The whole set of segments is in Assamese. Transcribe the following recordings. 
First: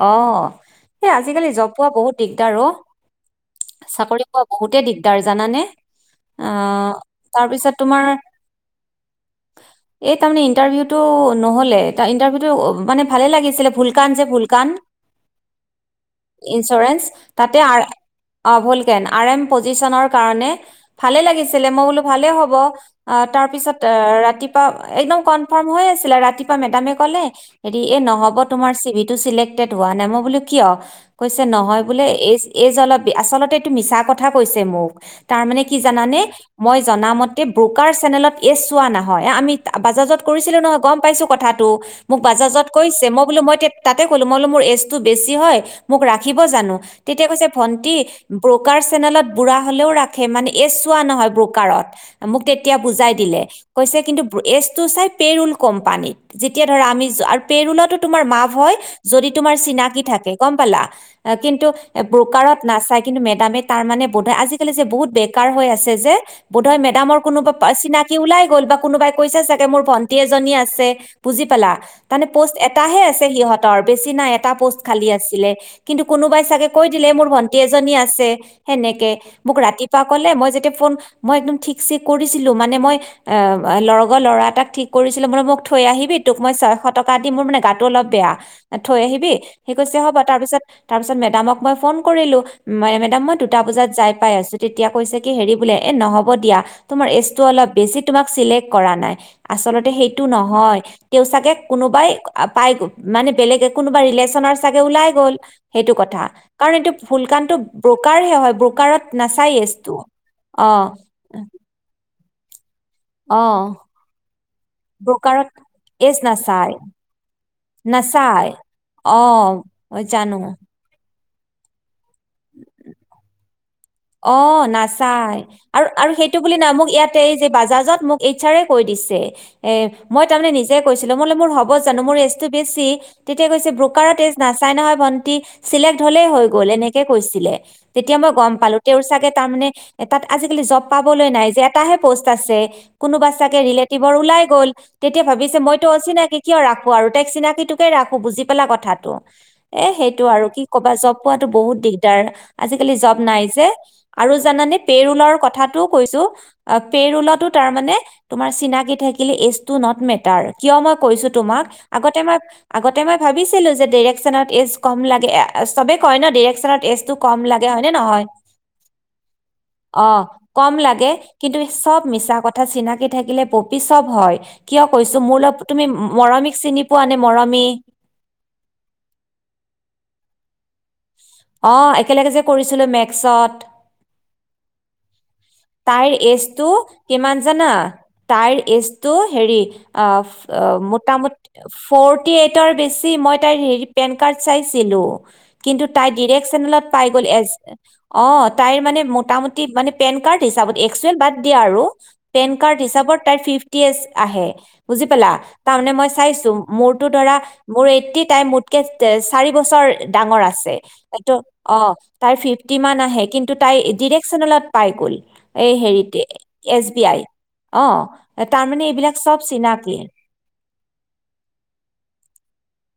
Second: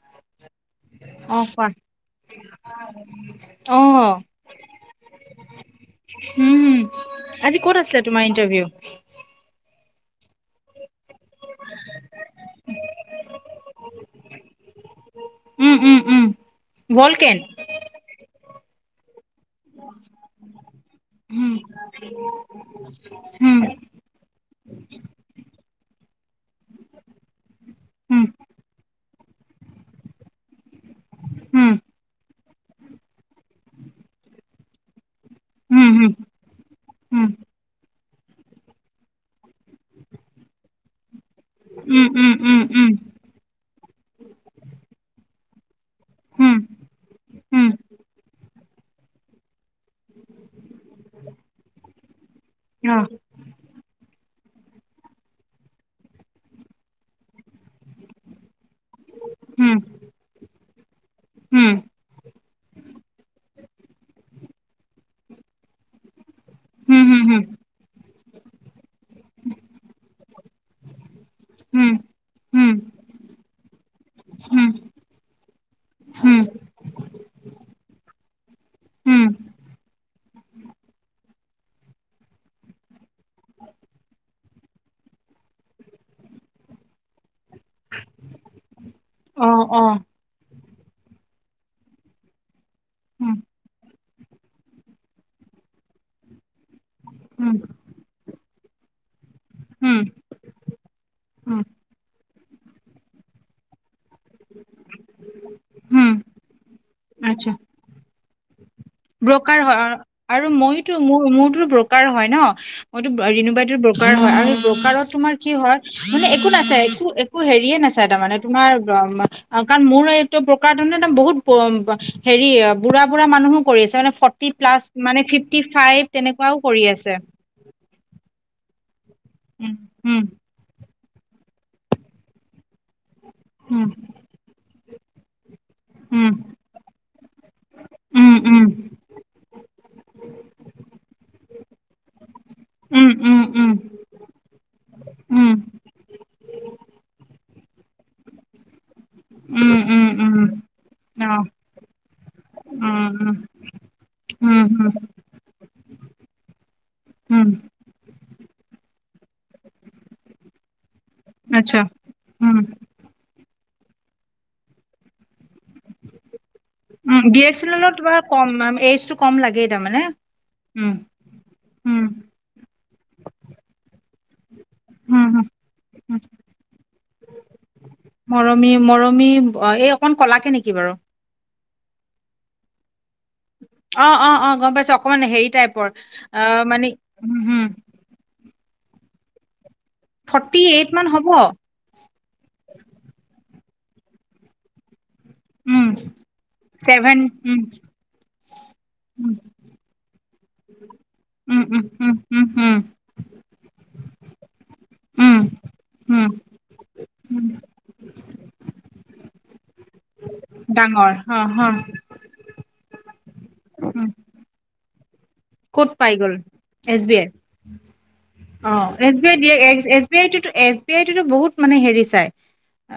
অ, এই আজিকালি কোৱা জব পোৱা বহুত দিগদাৰ অ। অ চাকৰি পোৱা বহুতেই দিগদাৰ জানানে, উম অহ' আজি তাৰপিছত ক'ত আছিলে তোমাৰ ইণ্টাৰভিউ এই তাৰমানে ইণ্টাৰভিউটো নহ'লে তাৰ ইণ্টাৰভিউটো মানে ভালে লাগিছিলে ভুলকাৰনে গান, উম উম উম ইঞ্চুৰেঞ্চ ভলকেন তাতে আ ভল আৰাম পজিচনৰ কাৰণে ভালে উম লাগিছিলে, মই বোলো ভালে হ'ব। অ' উম তাৰপিছত ৰাতিপুৱা একদম কনফৰ্ম হৈ আছিলে ৰাতিপুৱা মেডামে কলে হেৰি এ নহ'ব তোমাৰ চিভিত টো চিলেক্টেড হোৱা নাই মই বুলি কিয়? কৈছে উম নহয় বোলে, এই এই জাল আচলতে এইটো মিছা কথা কৈছ চে মোক। তাৰ মানে কি উম উম জানানে, মই জনা উম মতে ব্ৰকাৰচ চেনেলত এ চোৱা নহয়, আমি বাজাজত কৰিছিলো নহয় গম পাইছো কথাটো, মোক উম উম উম বাজাজত কৈছে মই বোলো মই কলো মই বোলো মোৰ এজ টো বেছি হয় মোক ৰাখিব উম জানো, তেতিয়া কৈছে উম উম ভন্টি ব্ৰকাৰ চেনেলত বুঢ়া হলেও ৰাখে মানে এইজ চোৱা নহয় ব্ৰকাৰত মোক তেতিয়া উম অ উম বুজাই দিলে, কৈছে কিন্তু এজটো চাই পেৰুল কোম্পানীত, যেতিয়া ধৰা আমি য আৰু পেৰুলতো তোমাৰ মাফ হয় যদি তোমাৰ চিনাকি থাকে গম পালা। কিন্তু উম এ ব্ৰকাৰত নাচায়। কিন্তু মেডামে তাৰ মানে বধয় আজিকালি যে বহুত বেকাৰ হৈ আছে যে বোধয় মেডামৰ উম কোনোবা পা চিনাকি কি ওলাই গল বা কোনোবাই কৈছে চাগে মোৰ ভন্টি এজনী আছে বুজি পালা, হুম তাৰমানে প'ষ্ট হুম এটাহে আছে সিহঁত ৰ বেছি নাই এটা উম উম উম প'ষ্ট খালী আছিলে। কিন্তু উম কোনোবাই চাগে কৈ দিলে মোৰ ভন্টি এজনী আছে, সেনেকে উম মোক ৰাতিপুৱা কলে মই যেতিয়া ফোন, মই একদম ঠিক চিক কৰিছিলো মানে মই অ লগৰ ল'ৰা এটাক ঠিক কৰিছিলো মান মোক থৈ আহিবি তোক মই ছয়শ টকা দিম মোৰ মানে গাতটো অলপ বেয়া। থৈ আহিবি অ সেই অ কৈছে হ'ব তাৰপিছত তাৰপিছত মেডামক মই ফন কৰিলো মেডাম মই উম দুটা বজাত যাই পাই আছো তেতিয়া কৈছে কি হেৰি বোলে এ নহ'ব দিয়া তোমাৰ এজটো উম অলপ বেছি তোমাক চিলেক কৰা নাই আচলতে উম সেইটো নহয় তেওঁ চাগে উম কোনোবাই পাই গ'ল মানে বেলেগ কোনোবা ৰিলেশ্বনৰ চাগে ওলাই গল সেইটো উম কথা কাৰণ এটো আচ্ছা ফুলকানটো ব্ৰকাৰহে হয় ব্ৰ'কাৰত নাচায়ে ব্ৰকাৰ হয় এইজটো অহ। নহ, মইতো ৰিণু বাইদৰ ব্ৰকাৰ হয় আৰু সেই ব্ৰকাৰত তোমাৰ কি হয় এজ মানে একো নাচায় নাচাই একো -একো হেৰিয়ে নাচাই তাৰমানে নাচায় তোমাৰ অ কাৰণ মই মোৰ এইটো জানো ব্ৰকাৰ তাৰমানে ত বহুত [unintelligible] হেৰি বুঢ়া- বুঢ়া মানুহক অহ, নাচাই আৰু ফাইভ -আৰু সেইটো তেনেকুৱাও বুলি নাই কৰি মোক আছে ইয়াতে এই যে বাজাজত মোক এইজচাৰে কৈ দিছ এ উম মই তাৰ মানে নিজে কৈছিলে মই বোলো মোৰ হব জানো মোৰ এইজটোত বেছি তেতিয়া কৈছে উম ব্ৰকাৰত এইজ নাচাই নহয়। ভন্টি। চিলেক্ট হলেই উম হৈ গল এনেকে কৈছিলে। তেতিয়া উম মই গম পালো। তাৰ মানে তাত আজিকালি জব পাবলৈ নাই যে এটাহে পষ্ট আছে উম কোনোবাৰ উম চাগে উম ৰিলেটিভৰ ওলাই গ'ল তেতিয়া উম ভাবিছে মইতো অচিনাকি কিয় ৰাখো আৰু তাইক চিনাকিটোকে ৰাখো বুজি পালা কথাটো উম উম এ উম সেইটো উম আৰু উম কি ক'বা জব অ পোৱাতো বহুত দিগদাৰ আজিকালি উম জব উম নাই যে। আৰু উম জানানে উম পেৰুলৰ কথাটো কৈছো পেৰুলতো উম তাৰ মানে তোমাৰ চিনাকি থাকিলে এইজ টু নট মেটাৰ কিয় মই কৈছো তোমাক আচ্ছা আগতে মই- উম আগতে মই ভাবিছো ছিলো যে ডেৰেকশ্বনত এইজ কম লাগে [inaudible] চবে কয় ন ডেৰেক উম, ডিৰেকশ্বনৰ লগত কিবা কম এইজটো কম লাগেই তাৰমানে অহ, কম উম, লাগে কিন্তু উম, চব মিছা কথা চিনাকি থাকিলে পপি চব হয়। কিয় কৈছো উম, মোৰ লগ তুমি উম, মৰমিক চিনি পোৱা নে? মৰমি। মৰমি -মৰমি এই অকন কলাকে নেকি? কি বাৰু। অহ, একেলগে যে কৰিছিলো মেক অ-অ-অ গম পাইছো। অকমান হেৰী তাইৰ এজটো কিমান উম, জানা তাইৰ এইজ তো হেৰি অফ ফৰ্টি অ এইট মান হ'ব মোটামুটি ফৰটি এইটৰ বেছি মই তাইৰ হেৰি পেন কাৰ্ড চাইছিলো। কিন্তু উম, তাই ডিৰেক্ চেনেলত পাই ছেভেন গ'ল এ। উম, অ তাইৰ মানে উম, মোটামুটি মানে পেন টো হিচাপত এক্সুৱেল বাদ দিয়া আৰু। উম, উম, উম, পেন উম, কাৰ্ড হিচাপত তাই ফিফটি আছ আহে, বুজি পালা? উম, উম, তাৰমানে মই উম, চাইছো মোৰতো ধৰা উম, মোৰ এইটি, তাই মোতকে চাৰি বছৰ ডাঙৰ আছে। ত অ তাই ফিফটি মান আহে। টো তাই উম, ডিৰেকশ্যনলত পাই গ'ল। এই ক'ত পাই হেৰিতে গ'ল এছ বি আই, অ। অ তাৰমানে এছ এইবিলাক বি আই চব দিয়ে। চিনাকি এছ বি আই টোতো এছ বি আই টোতো বহুত মানে হেৰি চাই।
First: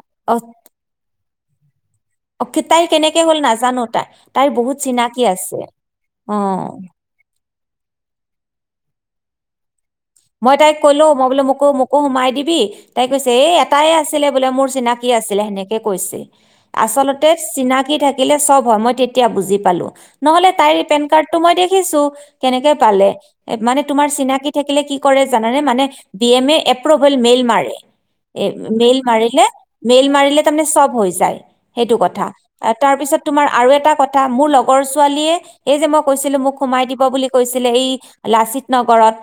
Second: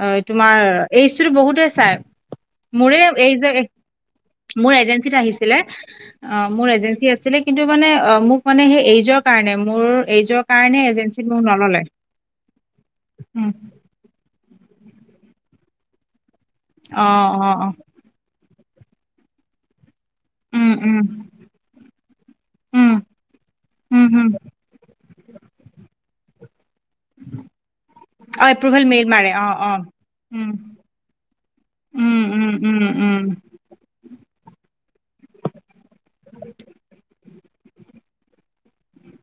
অ, তোমাৰ এই কিন্তু বহুতে চায়। অ- তাই মোৰেই কেনেকে এই হ'ল যে নাজানো তাই তাইৰ মোৰ বহুত এজেঞ্চীত চিনাকি আছে আহিছিলে, অ মোৰ এজেন্সী আছিলে। কিন্তু কি মানে এই মোক মানে তেওঁ কাৰণে মোৰ এইজৰ মই তাইক কাৰণে কলো এজেঞ্চিত মই মোক বোলো মোকো, নল'লে। মোকো সোমাই দিবি। তাই কৈছে এ উম, এটাই আছিলে। বোলে মোৰ চিনাকি আছিলে, সেনেকে কৈছে। আচলতে অ', অ', অ', চিনাকি থাকিলে চব মই তেতিয়া বুজি পালো। নহলে উম, তাইৰ উম, পেন কাৰ্ডটো মই দেখিছো। কেনেকে উম, পালে? মানে উম, তোমাৰ উম, চিনাকি থাকিলে কি কৰে জানেনে মানে B M A approval mail মাৰে। এ অ' এপ্ৰুভেল মেইল মাৰে মাৰিলে, অ', অ'। মেইল মাৰিলে উম, তাৰমানে চব হৈ যায়। সেইটো উম, কথা। উম, উম, উম, তাৰপিছত তোমাৰ আৰু এটা কথ এটা মোৰ লগৰ ছোৱালীয়ে এই যে মই কৈছিলো মোক সোমাই দিব বুলি কৈছিলে এই লাচিত নগৰত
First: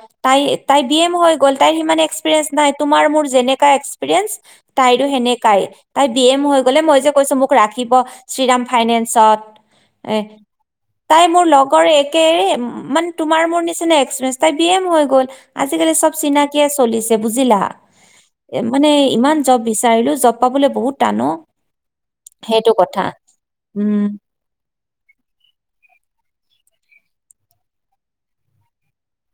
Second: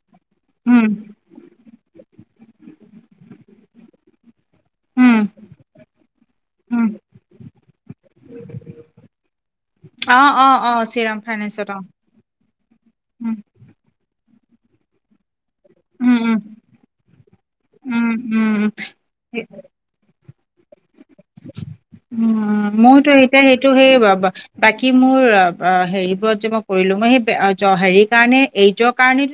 তাই তাই উম, বি এম হৈ গ'ল। তাইৰ সিমান এক্সপিৰিয়েঞ্চ নাই। তোমাৰ মোৰ যেনেকা এক্সপিৰিয়েন্ঞ্চ, তাইৰো উম, সেনেকাই। তাই বি এম হৈ গলে উম, মই যে কৈছো মোক ৰাখিব শ্ৰীৰাম ফাইনেন্সত। এ অ', অ', অ' শ্ৰীৰাম তাই মোৰ ফাইনেন্সত অ', লগৰে একেৰে মানে উম, তোমাৰ মোৰ নিচিনা এক্সপিৰিয়েঞ্চ তাই বিএম হৈ গ'ল। আজিকালি চব উম, উম, চিনাকিয়ে চলিছে বুজিলা। উম, উম। মানে ইমান উম। জব বিচাৰিলো জব অ বোলে বহুত টান উম, কথা। মোৰতো এতিয়া সেইটো সেই উম, ব বাকী মোৰ হেৰিবোৰত যে মই কৰিলো, মই সেই হেৰি কাৰণে এইজৰ কাৰণে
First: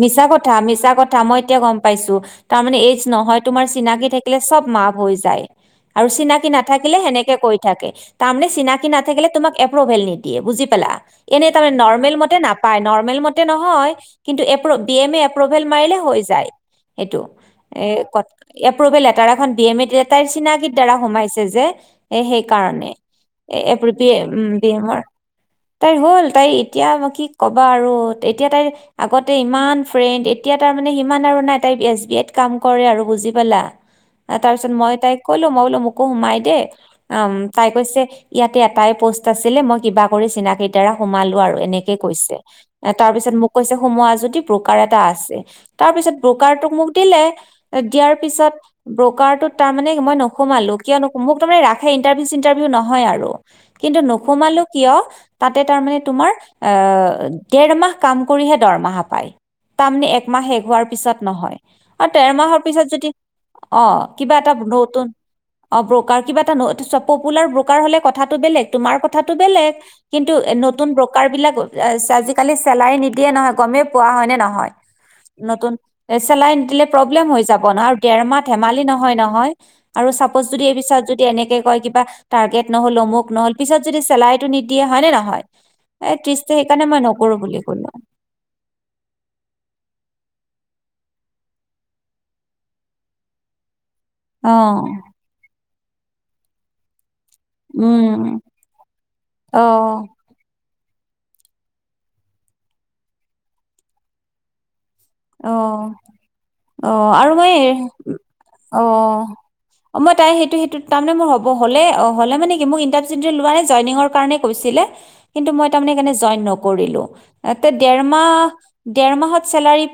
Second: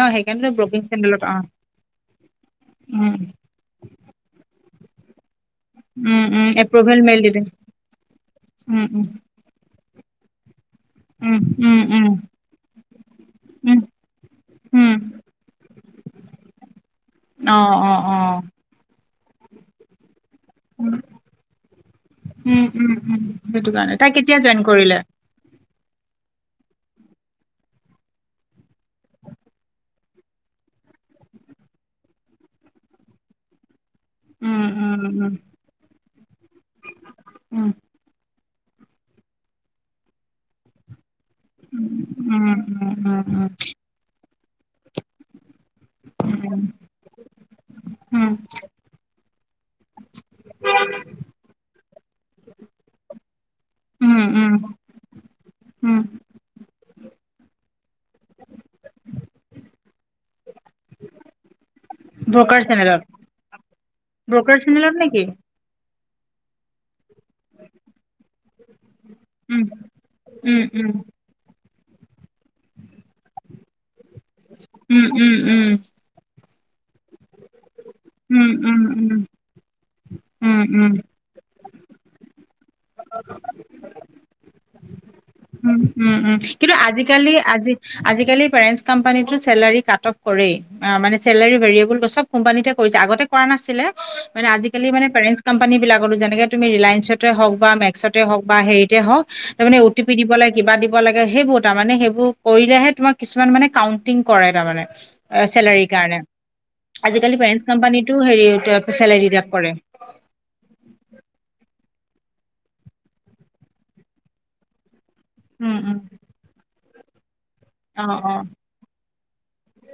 মিছা কথা, মিছা কথা। অ মই এতিয়া গম পাইছো। তাৰ মানে এইজ উম, নহয়, তোমাৰ চিনাকি থাকিলে চব মাফ। হৈ যায়। আৰু উম, উম, চিনাকি এপ্ৰভেল নাথাকিলে মেইল সেনেকে দিলে কৈ থাকে। তাৰ মানে উম, চিনাকি উম, নাথাকিলে তোমাক এপ্ৰভেল নিদিয়ে। বুজি পেলা উম, এনেই তাৰমানে উম, উম, নৰ্মেল মতে নাপায়। নৰ্মেল মতে উম, নহয় এপ্ৰু উম, বিএমএ এপ্ৰুভেল মাৰিলে হৈ যায়। এইটো অ', অ', কথা অ', এপ্ৰুভেল লেটাৰাখন বি এম এ দিয়াতকৈ তাইৰ চিনাকীৰ উম, দ্বাৰা সোমাইছে যে। এ সেই উম, কাৰণে উম, উম, এ সেইটো এইবোৰ কাৰণে বি তাই কেতিয়া উম জইন বি কৰিলে? এমৰ তাইৰ হ'ল তাই এতিয়া মই কি কবা আৰু এতিয়া তাইৰ আগতে ইমান ফ্ৰেণ্ড এতিয়া তাৰ মানে সিমান আৰু নাই তাই এছ বি আইত কাম কৰে আৰু বুজি পালা। তাৰ উম, পিছত মই উম, তাইক উম, কলো মই বোলো মোকো সোমাই দে অ তাই উম, কৈছে ইয়াতে এটাই প'ষ্ট আছিলে মই কিবা কৰি চিনাকিৰ দ্বাৰা সোমালো আৰু এনেকে উম, কৈছে উম, উম, উম, তাৰপিছত উম, মোক কৈছে সোমোৱা যদি। প্ৰকাৰ এটা আছে তাৰ পিছত ব্ৰকাৰটোক মোক দিলে দিয়াৰ উম, পিছত ব্ৰ'কাৰটোত তাৰ মানে মই নোসোমালো কিয় নোসোমালো মোক মানে ৰাখেই ইনাৰভিউ চিনটাৰভিউ নহয় আৰু কিন্তু উম, উম, নোসোমালো কিয় তাতে তাৰমানে উম, তোমাৰ এ এ ডেৰমাহ কাম কাম কৰিহে দৰমহা পায় তাৰ মানে একমাহ শেষ হোৱাৰ পিছত নহয়। অঁ ডেৰ মাহৰ ব্ৰকাৰ পিছত চেনেলত যদি অ' কিবা এটা ব্ৰকাৰ চেনেলত নতুন নেকি? অ' ব্ৰকাৰ কিবা এটা পপুলাৰ ব্ৰ'কাৰ হ'লে কথাটো বেলেগ। তোমাৰ কথাটো উম, বেলেগ কিন্তু এ উম, নতুন উম, ব্ৰকাৰ বিলাকক আজিকালি চেলাই নিদ দিয়ে নহয় গমে পোৱা হয় নে নহয় উম, উম, নতুন উম, চেলাইন দিলে প্ৰব্লেম হৈ যাব আৰু তেৰমাহ উম, উম, ধেমালি নহয় উম। নহয় আৰু পচ উম, যদি এবিছ উম, যদি এনে কয় কিবা টাৰ্গেত নহ'ল অমুক নহ'ল পিছত যদি চেলাৰীটো নিদিয়ে হয় নে নহয়? উম এ উম উম ত্ৰিছটা কিন্তু সেইকাৰণে মই আজিকালি নকৰো বুলি আজি ক'লো আজিকালি ফৰেঞ্চ কোম্পানীত মানে চেলাৰী কাটঅফ কৰেই চেলাৰি ভেৰিয়েবল কৰি আগতে কৰা নাছিলে। মানে অ', আজিকালি মানে কাৰেন্ট কান বিলাকত যেনেকে ৰেলাইন্স হওক বা মেক্সতে উম হওক বা হেৰিতে হওক অ', তাৰে কিবা দিব লাগে সেইবোৰ তাৰমানে সেইবোৰ কৰিলেহে তোমাক কিছুমান মানে কাউন্টিং কৰে তাৰমানানে। অ অ আৰু আজিকালি মই পেৰেন্টছ কোম্পানীতো হেৰি অ চেলাৰী বিলাক কৰে অ মই তাই সেইটো সেইটো তাৰমানে মোৰ হ'ব হ'লে অ। হলে মানে কি মোক ইণ্টাৰচিপ লোৱা নে জইঙৰ কাৰণে কৈছিলে কিন্তু মই উম, উম, তাৰমানেকাৰণনে জইন নকৰিলোঁ। হয়। এ দেৰ অ', মাহ অ', দেৰ মাহত চেলাৰী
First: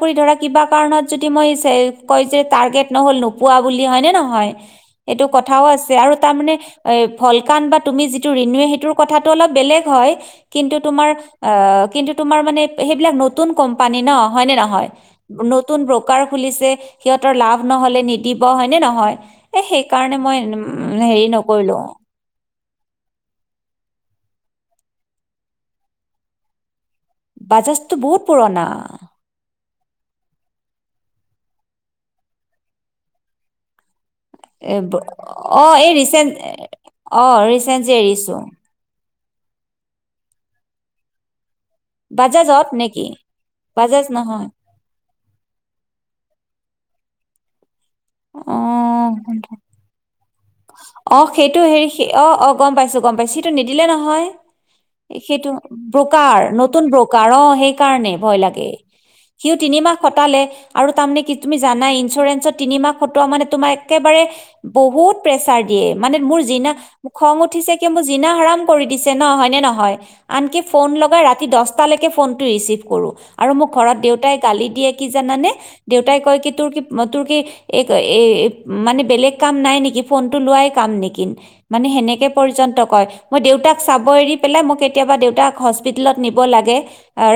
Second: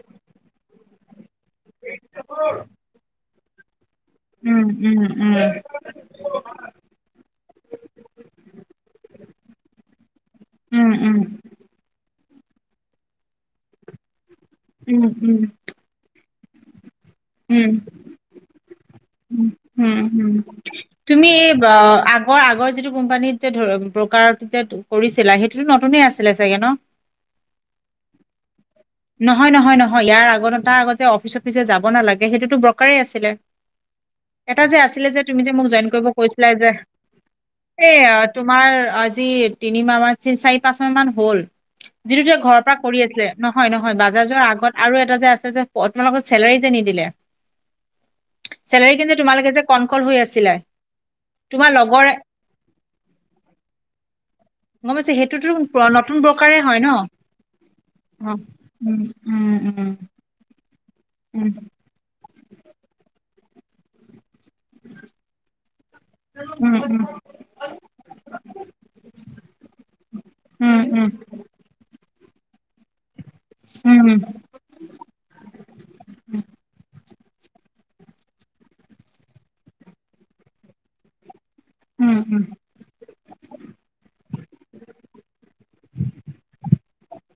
কৰি ধৰা কিবা কাৰণত যদি মই যে কয় যে টাৰ্গেট নহ'ল ন পোৱা বুলি হয় নে নহয় উম, উম, সেইটো উম। কথা আছে আৰু তাৰমানে ফলকান বা তুমি যিটো ৰিণোৱে সেইটোৰ কথাটো অলপ বেলেগ হয় কিন্তু উম তোমাৰ উম আ কিন্তু তোমাৰ মানে সেইবিলাক নতুন কোম্পানী ন হয়নে নহয় উম উম নতুন ব্ৰকাৰ খুলিছে সিহঁতৰ লাভ উম নহ'লে নিদিব হয়নে নহয় উম এ সেইকাৰণে হোম মই উম হেৰি তুমি আ নকৰিলো আগৰ আগৰ যিটো কোম্পানী ধ ব্ৰকাৰত যে কৰিছিলা সেইটোতো নতুনে আছিলে চাগে ন বাজাজটো বহুত পুৰণা নহয় নহয় নহয় ইয়াৰ আগ তাৰ আগত যে অফিচ অফিচ যাব নালাগে সেইটোতো ব্ৰকাৰে আছিলে এটা এ যে আছিলে যে তুমি যে অ মোক জইন এই কৰিব কৈছিলা ৰিচেণ্ট যে অ ৰিচেণ্ট এই যে আ, এৰিছো তোমাৰ আজি তিনি মাহ মান চাৰি পাঁচ মাহ মান হ'ল যিটো যে ঘৰৰ বাজাজত পৰা কৰি নেকি আছিলে নহ নহয় নহয় বাজাজৰ আগত আৰু এটা যে আছে যে তোমালোকক চেলাৰী যে নিদিলে [inaudible] অ চেলাৰী কিন্তু তোমালোকে যে কনকল হৈ আছিলা অ সেইটো তোমাৰ হেৰি লগৰ অ অ গম পাইছোঁ গম পাইছোঁ সেইটো নিদিলে নহয় গম পাইছে সেইটোতো সেইটো নতুন ব্ৰকাৰ ব্ৰকাৰে হয় নতুন ন ব্ৰকাৰ অ সেইকাৰণে অ ভয় লাগে উম উম সিও উম তিনিমাহ খটালে আৰু তামানে কি উম তুমি জানাই ইঞ্চুৰেঞ্চত তিনিমাহ খটোৱা মানে তোমাৰ একেবাৰে বহুত প্ৰেচাৰ দিয়ে মানে মোৰ যিনা উম খং উঠিছে কি মোৰ যিনা আৰাম কৰি দিছে ন হয় নে নহয় আনকি উম ফোন উম লগাই ৰাতি দচটালেকে ফোন ৰিচিভ কৰোঁ আৰু মোক ঘৰত উম উম দেউতাই গালি দিয়ে কি জানা নে দেউতাই কয় কি তোৰ কি তোৰ কি এই এই মানে বেলেগ কাম নাই নেকি ফোনটো লোৱাই কাম নেকি মানে উম সেনেকে পৰ্যন্ত কয় মই দেউতাক চাব এৰি পেলাই মোক কেতিয়াবা দেউতাক হস্পিতেলত নিব লাগে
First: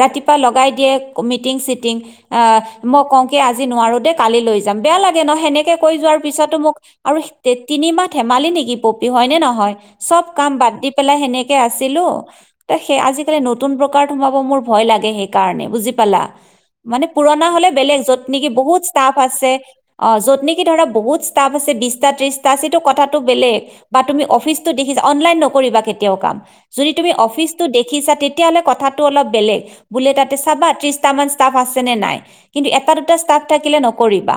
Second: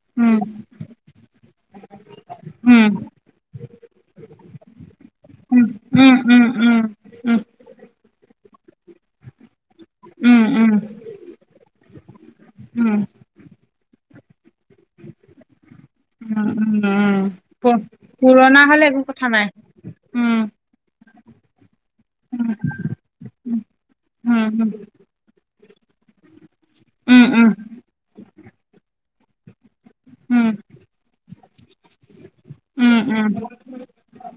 উম ৰাতিপুৱা লগাই দিয়ে মিটিং চিটিং আ উম মই কওঁ কি আজি নোৱাৰো দেই কালি লৈ যাম বেয়া লা ত সেনেকে কৈ উম উম উম যোৱাৰ উম উম উম পিছতো মোক আৰু উম তে তিনি মাহ ধেমালি নেকি পপি হয় নে নহয় চব কাম বাদ দি পেলাই সেনেকে আছে দিলো ত উম সেই আজিকালি নতুন ব্ৰ ব্ৰকাৰত সোমাব মোৰ ভয় লাগে সেইকাৰণে বুজি পালা, উম মানে উম পুৰণা প হলে বেলেগ য'ত নেকি পুৰণা বহুত হলে একো ষ্টাফ কথা নাই আছে অ উম য'ত নেকি ধৰা বহুত ষ্টাপ আছে বি বিছটা তিশটা উম আছে তেতিয়া কথাটো বেলেগ বা তুমি উম উম অফিচটো দেখিছা অনলাইন নকৰিবা কেতিয়াও কাম, যদি তুমি উম অফিচতো দেখিছা তেতিয়া হ'লে কথাটো অলপ বেলেগ বোলে তাতে উম চাবা ত্ৰিশটা মান টাফ আছে নে নাই কিন্তু এটা উম দুটা ষ্টাফ থাকিলে নকৰিবা।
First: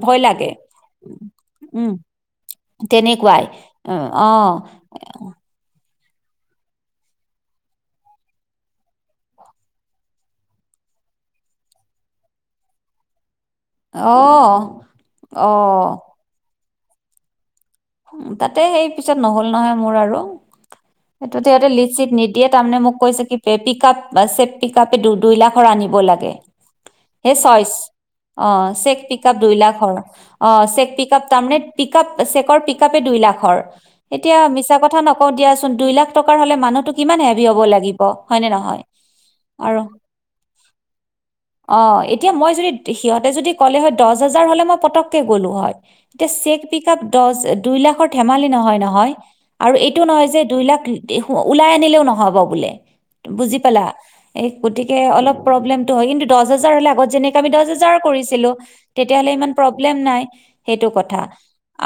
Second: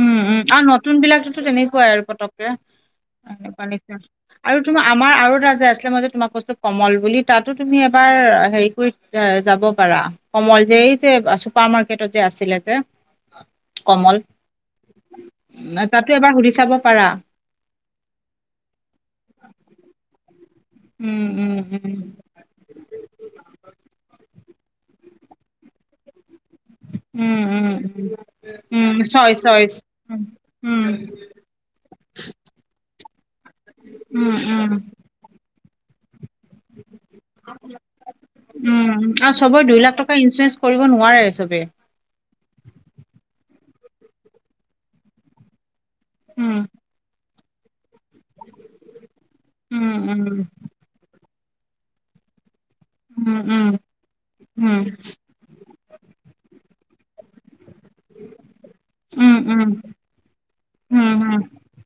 উম ভয় উম, লাগে আৰু নতুন বিলাকোতো তেনেকুৱাই উম আৰু পতককে, তেনেকুৱাই এনেকুৱা নিচিনা উম, অ আৰু তোমাৰ আমাৰ আৰু এটা আছে কিছুমান বস্তু কমল বুলি তাতো তুমি এবাৰ হেৰি যাব পাৰা, সময় যে চুপাৰ মাৰকেটত যে আছিলে যে অ। অ নাই তাতো এবাৰ সুধি চাব। পাৰা। তাতে সেই পিছত নহল নহয় মোৰ আৰু। উম সেইটোত উম সিহঁতে উম লিষ্ট চিট নিদিয়ে তাৰমানে মোক কৈছে কি পিক আপ, চে পিক আপে দু দুই লাখৰ আনিব লাগে। এ উম চইচ, উম অ উম চেক উম পিকআপ চইচ দুই চইচ লাখৰ উম অ চেক পিক আপ তাৰে চ হে দুই লাখৰ, উম উম এতিয়া মিছা উম কথা ন আচোন দুই লাখ টকা হ'লে মানুহটো কিমান হেভি হ'ব লাগিব হয় নে নহয়, উম চবৰে দুই আৰু, লাখ টকা ইঞ্চুৰেঞ্চ কৰিব নোৱাৰে চবে অ এতিয়া মই যদি সিহঁতে যদি ক'লে হয় দহ হাজাৰ হলে মই পতককে গলো হয়। এতিয়া উম চেক পিক আপ দচ দুই লাখ ধেমালি নহয় নহয়, আৰু উম এইটো নহয় যে উম দুই লাখ ওলাই আনিলেও নহ'ব বোলে। উম বুজি উম পালা, এ উম গতিকে অলপ প্ৰব্লেমটো হয় কিন্তু দচ হাজাৰ হলে আগত যেনেকে আমি দহ হাজাৰ কৰিছিলো, তেতিয়া হলে উম ইমান উম উম প্ৰব্লেম নাই সেইটো উম কথা,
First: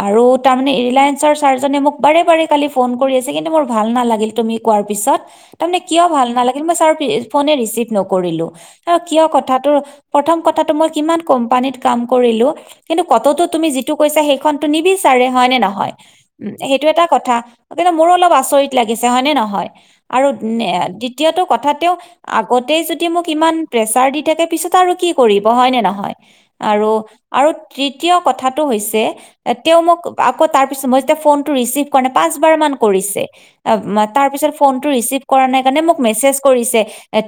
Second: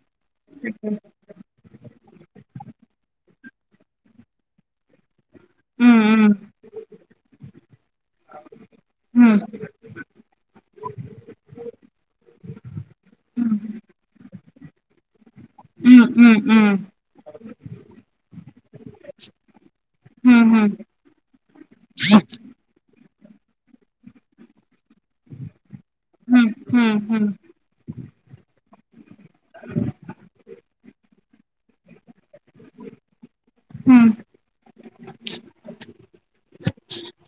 আৰু তাৰ মানে ৰিলায়েন্ঞ্চৰ চাৰ্জনে মোক বাৰে বাৰে কালি ফোন কৰি আছে কিন্তু মোৰ ভাল নালাগিল তুমি কোৱাৰ পিছত তাৰমানে কিয় উম ভাল নালাগিল মই ছাৰ ফোনে ৰিচিভ নকৰিলো। অ কিয় উম উম কথাটোৰ প্ৰথম কথাটো মই কিমান কোম্পানীত কাম কৰিলো, কিন্তু কততো উম তুমি যিটো কৈছা সেইখনটো নিবি তাৰে হয়নে ন হয়, উম উম উ উম সেইটো এটা কথা কিন্ত মোৰো অলপ আচৰিত লাগিছে হয় নে নহয়। আৰু হুম হুম দ্বিতীয়টো কথা তেওঁ আগতে যদি মোক ইমান প্ৰেছাৰ দি থাকে পিছত আৰু কি কৰিব হয় নে নহয়। হুম আৰু হুম হুম আৰু তৃতীয় কথাটো হৈছে আকৌ তাৰ পিছত মই যেতিয়া ফোন টো ৰিচিভ কৰা পাঁচবাৰ মান কৰিছে হুম তাৰ পিছত ফোন ৰিচিভ কৰা নাই কাৰণে মোক মেচেজ কৰিছে,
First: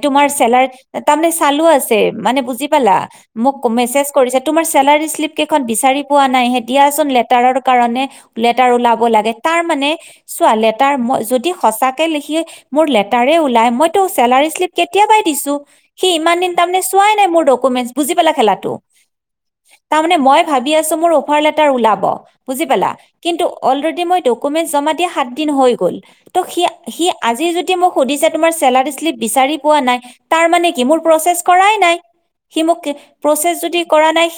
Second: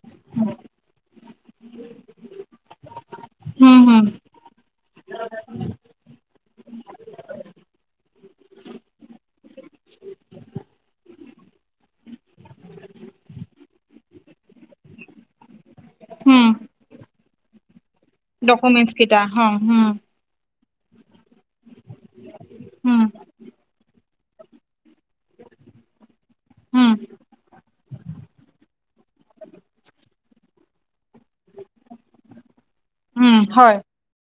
তোমাৰ চেলা তাৰ মানে চালু আছে মানে বুজি পালা মোক হুম হুম মেছেজ কৰিছে তোমাৰ চেলাৰী শ্লিপ কেইখন বিচাৰি পোৱা নাই সে দিয়াচোন লে টাৰৰ কাৰণে লেটাৰ ওলাব লাগে। তাৰ মানে চোৱা লেটাৰ মই যদি সঁচাকে লিখি মোৰ লেটাৰে ওলাই মইতো চেলাৰী শ্লিপ কেতিয়াাবাই দিছো সি ইমান হুম দিন তাৰমানে চোৱাই নাই মোৰ ডকুমেন্ট বুজি পালা খেলাটো ডকুমেন্টছ কেইটা হ হুম তাৰ মানে মই ভাবি আছো মোৰ অফাৰ ওলাব বুজি পালা হুম কিন্তু অলৰেদি মই ডকুমেণ্ট জমা দিয়া সাতদিন সৈ গ'ল। ত হুম সি আজি যদি মোক সুধিছে তোমাৰ ছেলাৰি শ্লীপ বিছাৰি পোৱা নাই, তাৰ মানে কি মোৰ প্ৰচেছ কৰাই নাই। সি মোক হুম প্ৰচেছ হয় যদি কৰা নাই